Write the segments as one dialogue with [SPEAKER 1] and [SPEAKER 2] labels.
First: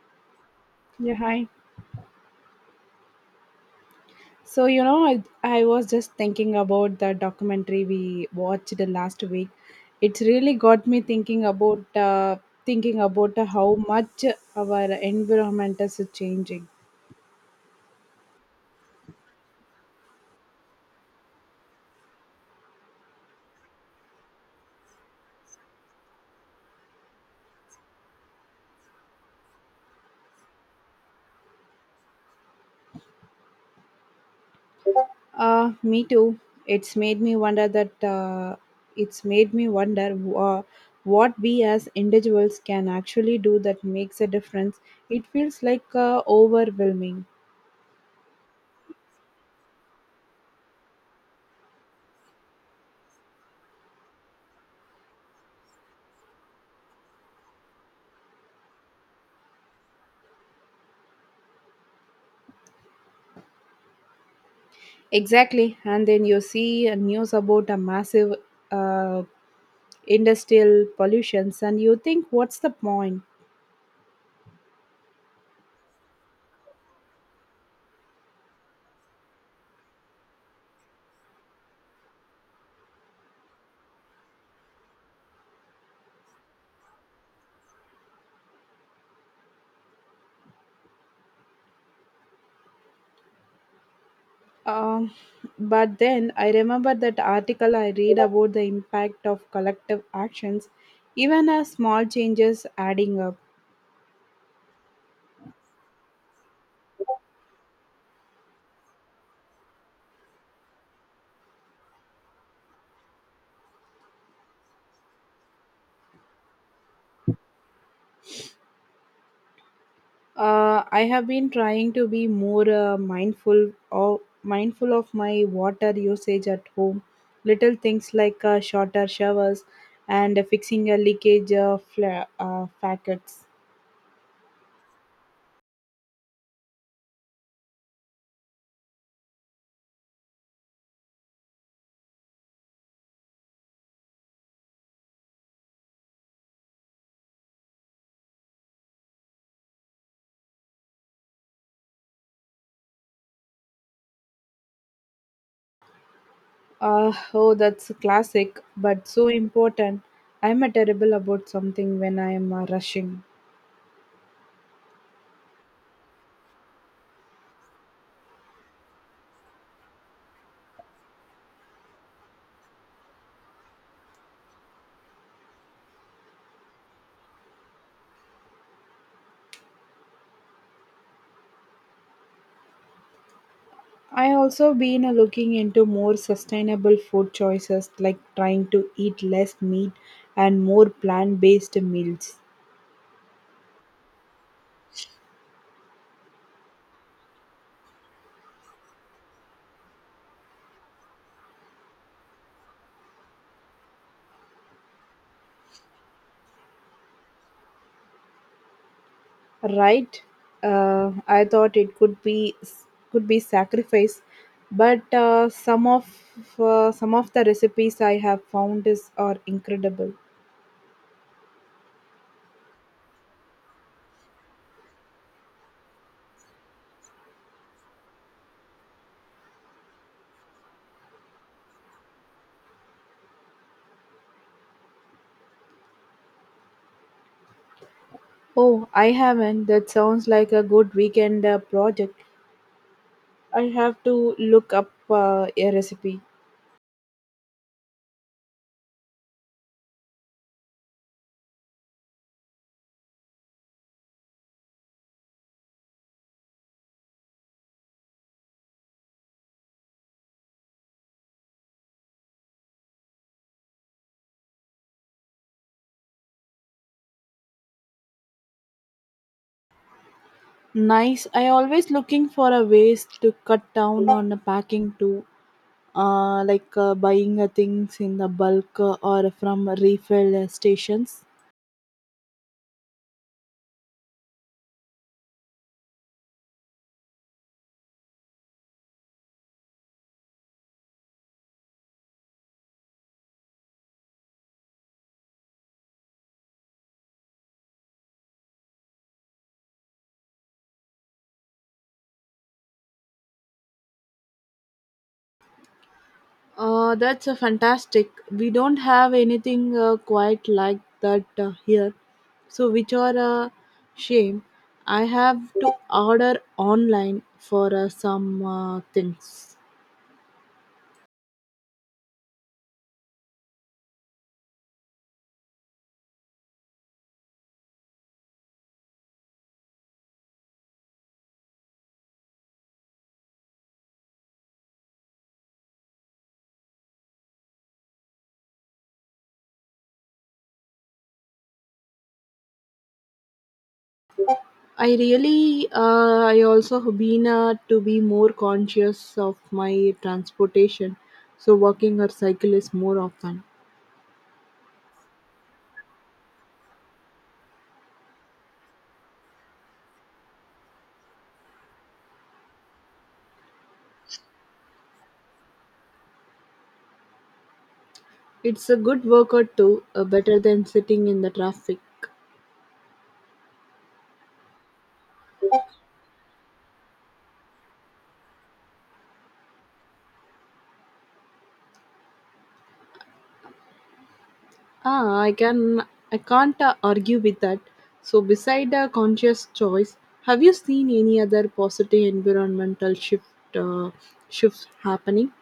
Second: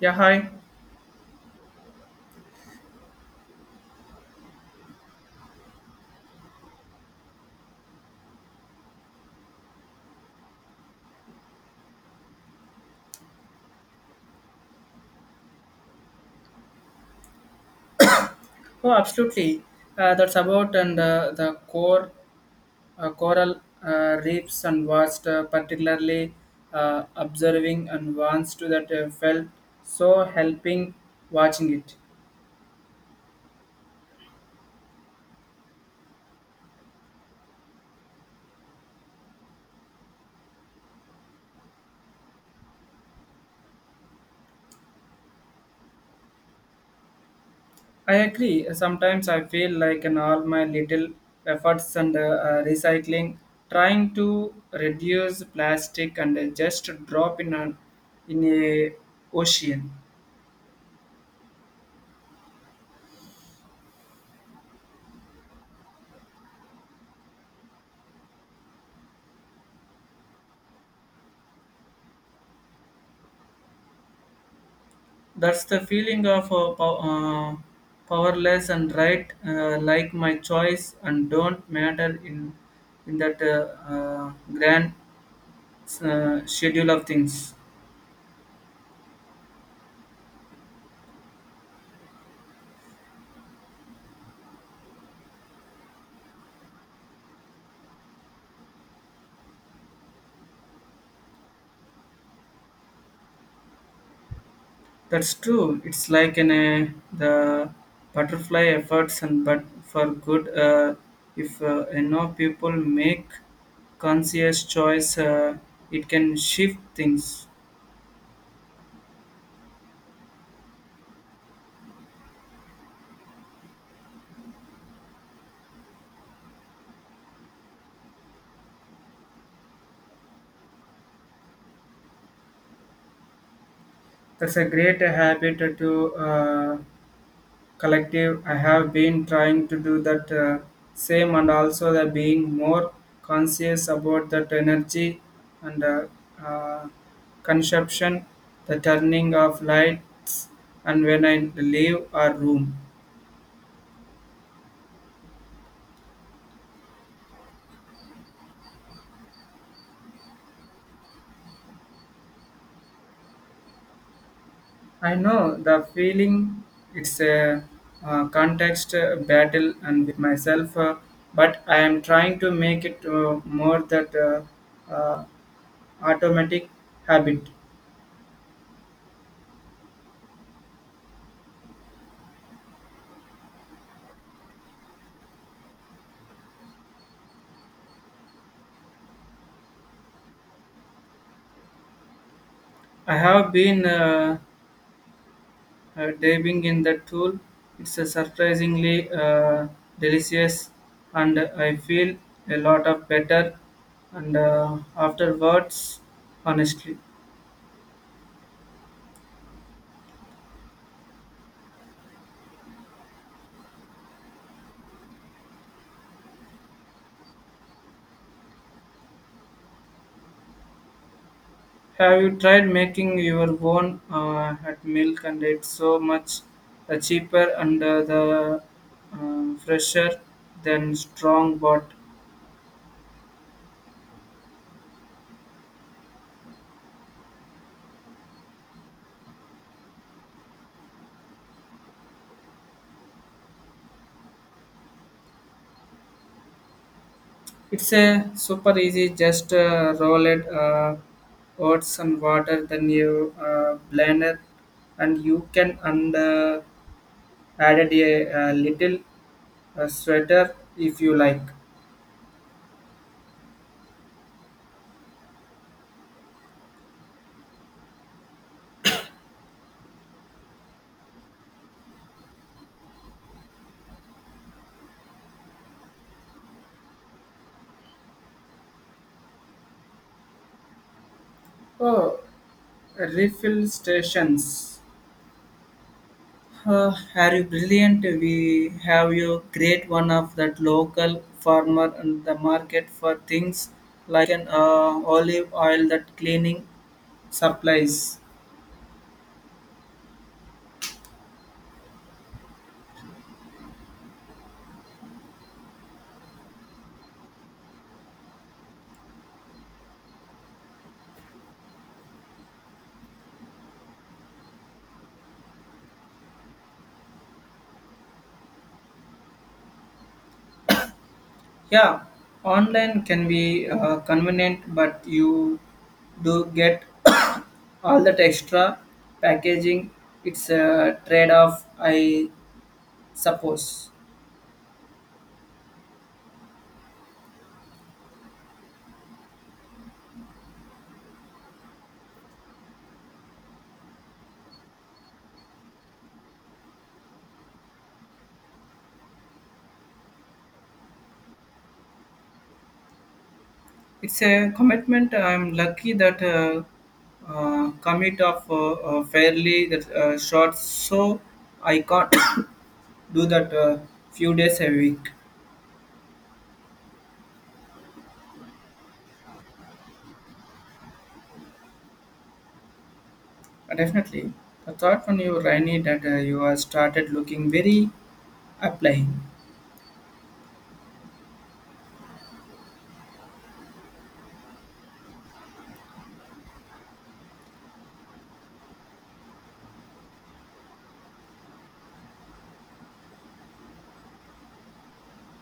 [SPEAKER 1] Yeah, hi.
[SPEAKER 2] Yeah, hi. So, you know, I was just thinking about the documentary we watched the last week. It really got me thinking about how much our environment is changing.
[SPEAKER 1] Oh, absolutely. That's about and the core coral reefs and was particularly observing and wants to that felt so helping watching it.
[SPEAKER 2] Me too. It's made me wonder that it's made me wonder what we as individuals can actually do that makes a difference. It feels like overwhelming.
[SPEAKER 1] I agree. Sometimes I feel like in all my little efforts and recycling, trying to reduce plastic and just drop in an in a ocean.
[SPEAKER 2] Exactly. And then you see news about a massive uh, industrial pollutions and you think, what's the point?
[SPEAKER 1] That's the feeling of powerless and right, like my choice and don't matter in that grand schedule of things.
[SPEAKER 2] Um, but then I remember that article I read about the impact of collective actions, even as small changes adding up.
[SPEAKER 1] That's true. It's like in a, the butterfly efforts and but for good. If enough people make conscious choice, it can shift things.
[SPEAKER 2] I have been trying to be more mindful of my water usage at home. Little things like shorter showers and fixing a leakage packets.
[SPEAKER 1] That's a great habit to collective. I have been trying to do that same and also the being more conscious about that energy and uh, consumption, the turning of lights and when I leave a room.
[SPEAKER 2] Oh, that's a classic, but so important. I'm a terrible about something when I am rushing.
[SPEAKER 1] I know the feeling. It's a context battle and with myself, but I am trying to make it more that uh, automatic habit.
[SPEAKER 2] I also been looking into more sustainable food choices, like trying to eat less meat and more plant-based meals.
[SPEAKER 1] I have been dabbing in that tool, it's a surprisingly delicious, and I feel a lot of better and afterwards. Honestly,
[SPEAKER 2] Right? I thought it could be sacrifice, but some of the recipes I have found is are incredible.
[SPEAKER 1] have you tried making your own at milk? And it's so much cheaper and the fresher than strong bought.
[SPEAKER 2] Oh, I haven't. That sounds like a good weekend project. I have to look up a recipe.
[SPEAKER 1] It's a super easy. Just roll it, oats and water, then you blend it, and you can and added a, little sweater if you like.
[SPEAKER 2] Nice. I always looking for a ways to cut down on the packing too. Like buying things in the bulk or from refill stations.
[SPEAKER 1] Oh, refill stations. Are you brilliant? We have you great one of that local farmer and the market for things like an olive oil that cleaning supplies.
[SPEAKER 2] That's a fantastic. We don't have anything quite like that here, so which are a shame. I have to order online for some things.
[SPEAKER 1] Yeah, online can be convenient, but you do get all that extra packaging. It's a trade off, I suppose.
[SPEAKER 2] I really, I also have been to be more conscious of my transportation, so walking or cycle is more often.
[SPEAKER 1] It's a commitment. I'm lucky that commit of fairly that short, so I can't do that few days a week.
[SPEAKER 2] It's a good workout too, better than sitting in the traffic.
[SPEAKER 1] Definitely. The thought when you Rainy that you are started looking very applying.
[SPEAKER 2] Ah, I can't argue with that. So beside a conscious choice, have you seen any other positive environmental uh, shifts happening?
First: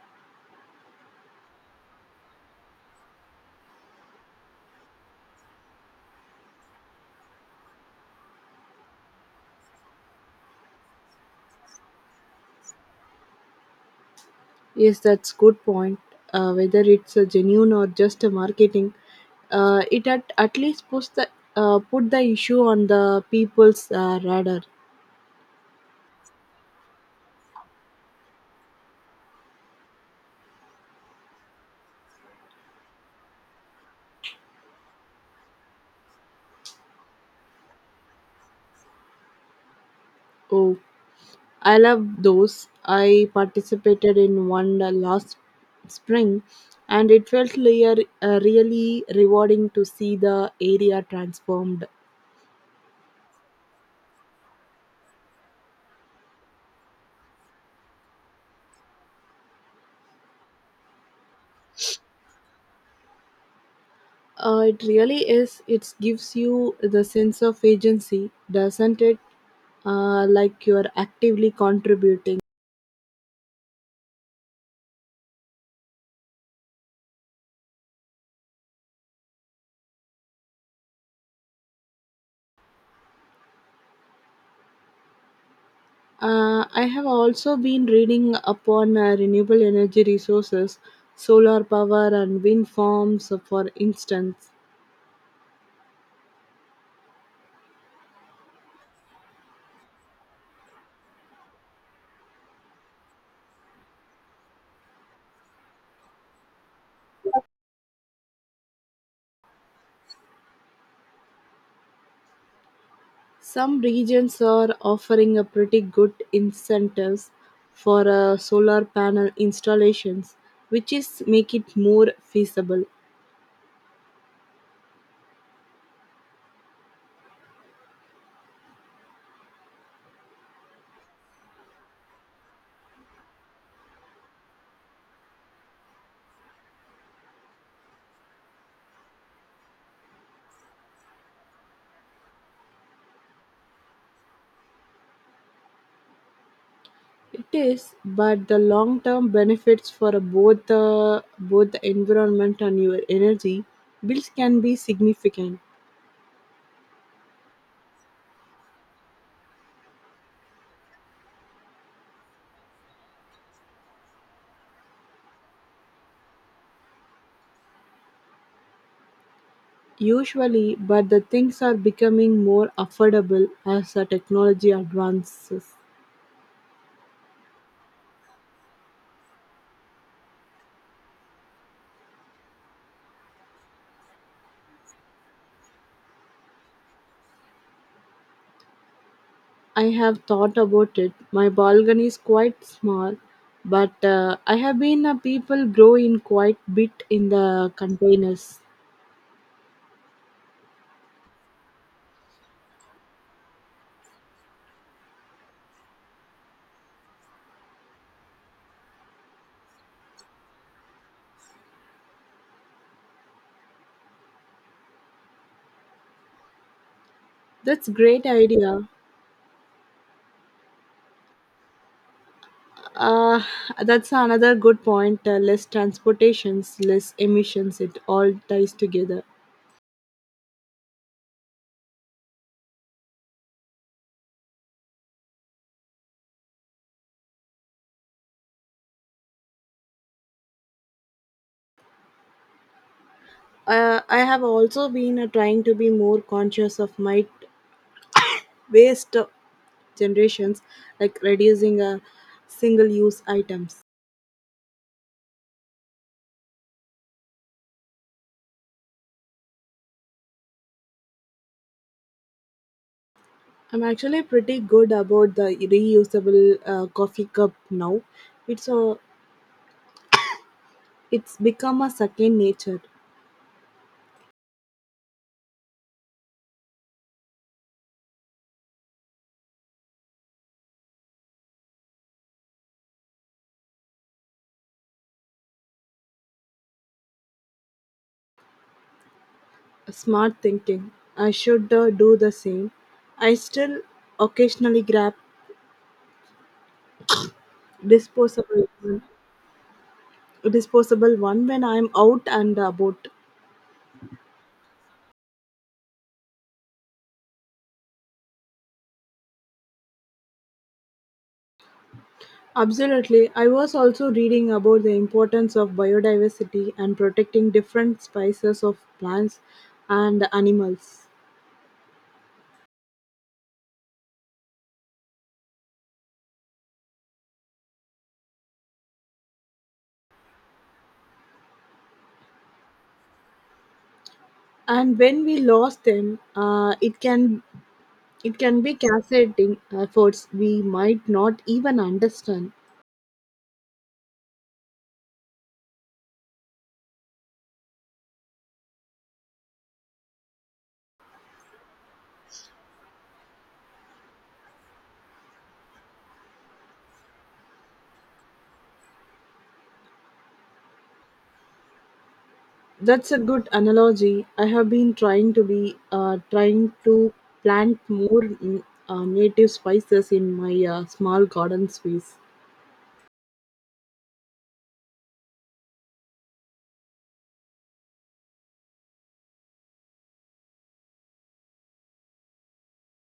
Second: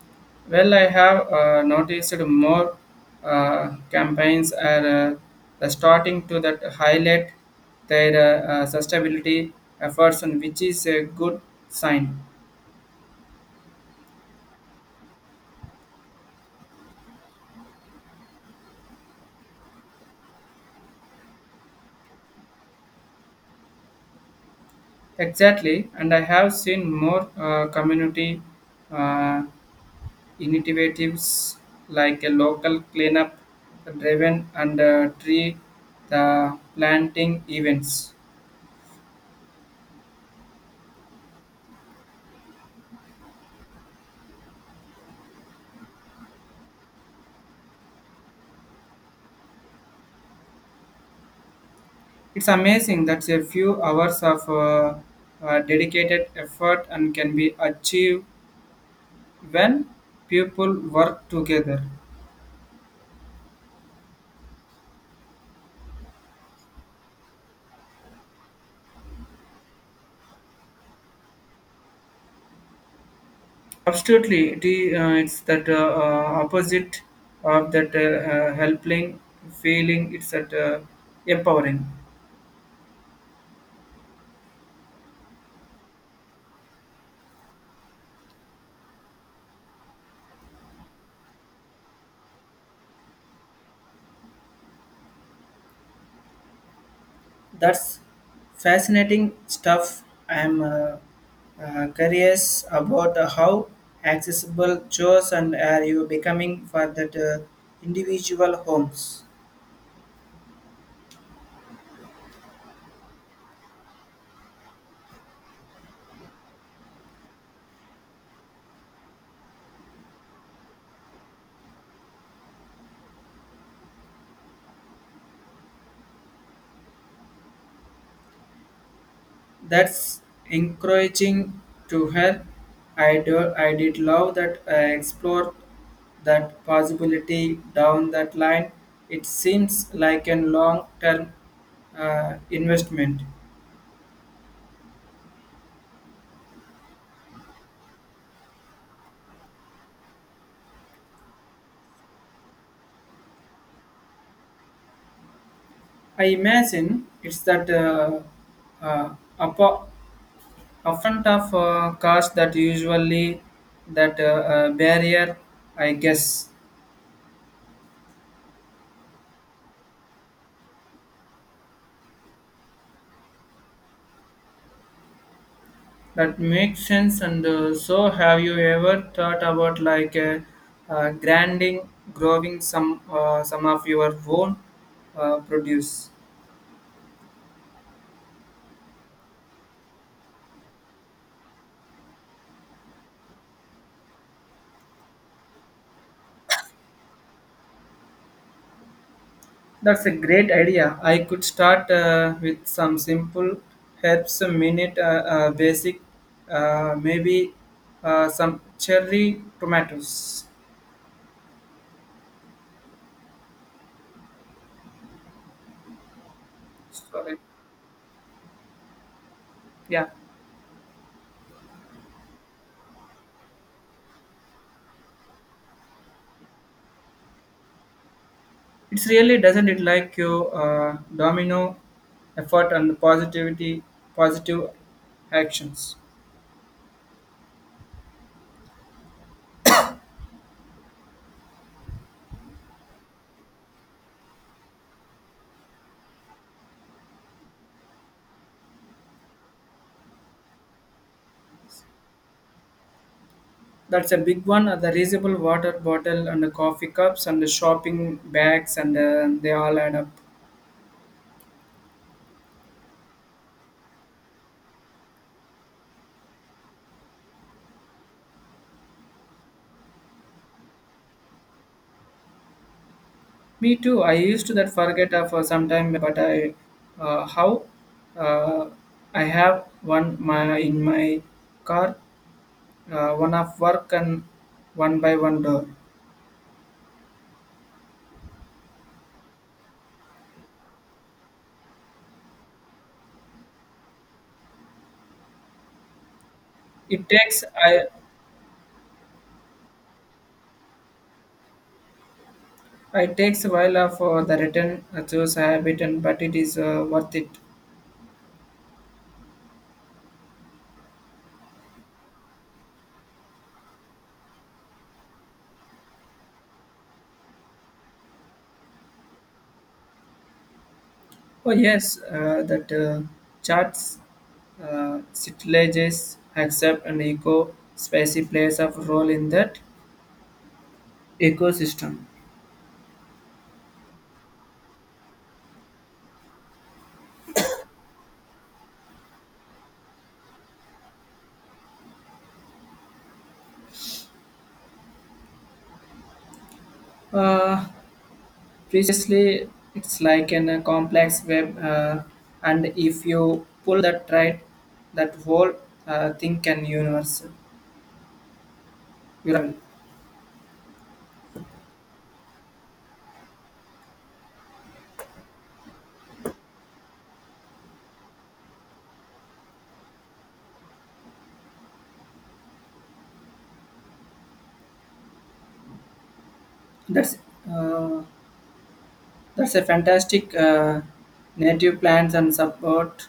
[SPEAKER 1] Well, I have noticed more campaigns are starting to that highlight their sustainability efforts, and which is a good sign.
[SPEAKER 2] Yes, that's good point. Whether it's a genuine or just a marketing, at least put the issue on the people's radar.
[SPEAKER 1] Exactly, and I have seen more community uh, initiatives like a local cleanup driven and tree the planting events.
[SPEAKER 2] Oh. I love those. I participated in one last spring and it felt really rewarding to see the area transformed.
[SPEAKER 1] It's amazing that a few hours of dedicated effort and can be achieved when people work together.
[SPEAKER 2] It really is. It gives you the sense of agency, doesn't it? Like you're actively contributing.
[SPEAKER 1] Absolutely, it is, it's that opposite of that helping feeling. It's that empowering.
[SPEAKER 2] I have also been reading upon renewable energy resources, solar power, and wind farms, for instance.
[SPEAKER 1] That's fascinating stuff. I'm curious about how accessible chores and are you becoming for that individual homes.
[SPEAKER 2] Some regions are offering a pretty good incentives for solar panel installations, which is make it more feasible.
[SPEAKER 1] That's encouraging to her. I did love that I explored that possibility down that line. It seems like a long term investment.
[SPEAKER 2] It is, but the long-term benefits for both the environment and your energy bills can be significant.
[SPEAKER 1] I imagine it's that uh, upper- upfront of cost that usually that barrier, I guess.
[SPEAKER 2] Usually, but the things are becoming more affordable as the technology advances.
[SPEAKER 1] That makes sense. And so, have you ever thought about like uh, grinding, growing some of your own produce?
[SPEAKER 2] I have thought about it. My balcony is quite small, but I have been a people grow in quite bit in the containers.
[SPEAKER 1] That's a great idea. I could start with some simple herbs, a minute basic, maybe some cherry tomatoes. Sorry.
[SPEAKER 2] That's great idea.
[SPEAKER 1] Yeah,
[SPEAKER 2] Uh, that's another good point. Less transportations, less emissions. It all ties
[SPEAKER 1] it's
[SPEAKER 2] together.
[SPEAKER 1] really doesn't it like your domino effort and positivity, positive actions.
[SPEAKER 2] I have also been trying to be more conscious of my waste generations, like reducing single-use items.
[SPEAKER 1] That's a big one. The reusable water bottle and the coffee cups and the shopping bags and they all add up.
[SPEAKER 2] I'm actually pretty good about the reusable coffee cup now. It's a, it's become a second nature.
[SPEAKER 1] Me too. I used to that forget for some time, but I how uh, I have one my in my car, one of work and one by one door.
[SPEAKER 2] A smart thinking. I should do the same. I still occasionally grab
[SPEAKER 1] It takes
[SPEAKER 2] disposable disposable one when I'm out and
[SPEAKER 1] I
[SPEAKER 2] about.
[SPEAKER 1] takes a while for the return those habit, and but it is worth it.
[SPEAKER 2] Absolutely. I was also reading about the importance of biodiversity and protecting different species of plants and animals.
[SPEAKER 1] Oh yes, that charts, sitilages, accept and eco spicy plays a role in that ecosystem.
[SPEAKER 2] And when we lost them, It can be cascading efforts we might not even understand.
[SPEAKER 1] Uh, Previously, it's like in a complex web, and if you pull that right, that whole thing can universe. Ural.
[SPEAKER 2] That's a good analogy. I have been trying to plant more native spices in my small garden space.
[SPEAKER 1] That's uh, that's a fantastic native plants and support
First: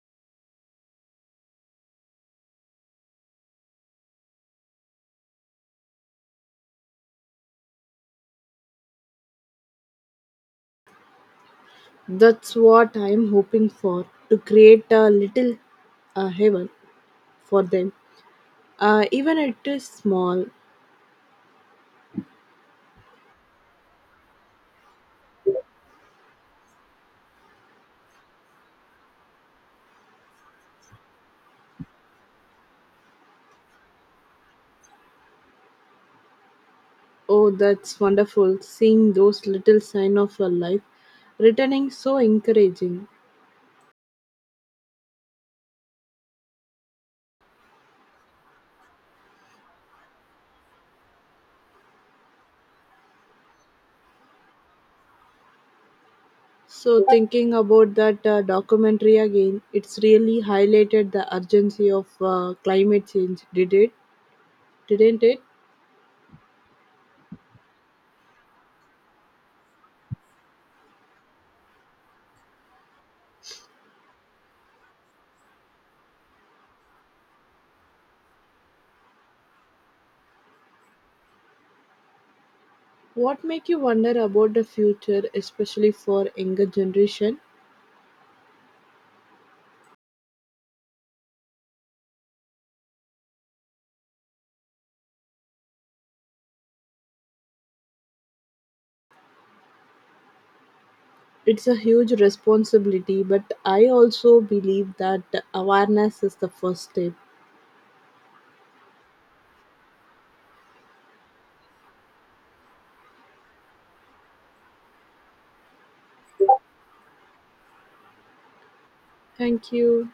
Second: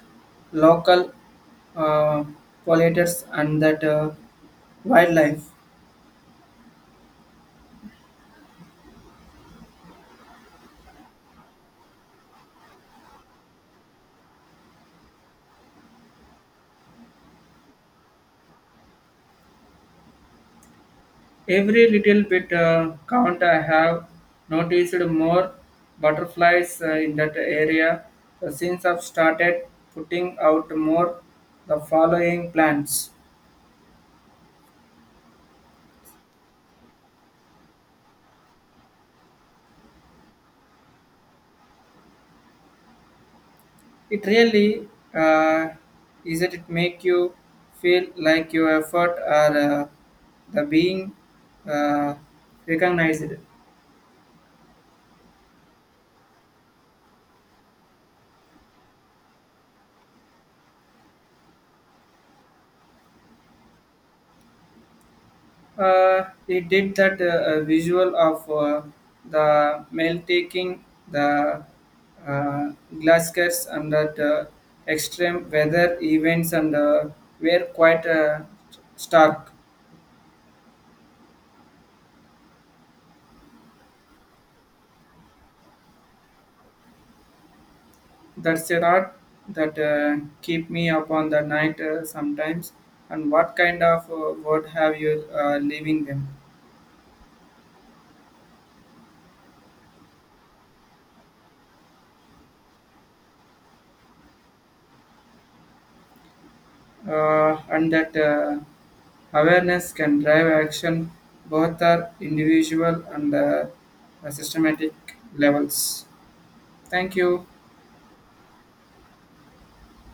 [SPEAKER 1] local uh, pollinators and that. Wildlife.
[SPEAKER 2] That's what I am hoping for to create a little heaven for them. Even it is small.
[SPEAKER 1] Every little bit count. I have noticed more butterflies in that area. So since I've started putting out more the following plants,
[SPEAKER 2] Oh, that's wonderful! Seeing those little sign of your life returning so encouraging.
[SPEAKER 1] it really uh, is that it make you feel like your effort are the being uh, recognized.
[SPEAKER 2] So, thinking about that documentary again, it's really highlighted the urgency of climate change, Didn't it?
[SPEAKER 1] It did that visual of the mail taking the uh, glaskers and that extreme weather events and were quite stark.
[SPEAKER 2] What make you wonder about the future, especially for younger generation?
[SPEAKER 1] That's a lot that keep me up on the night sometimes. And what kind of word have you leaving them?
[SPEAKER 2] It's a huge responsibility, but I also believe that awareness is the first step.
[SPEAKER 1] And that. Awareness can drive action both at individual and systematic levels. Thank you.
[SPEAKER 2] Thank you.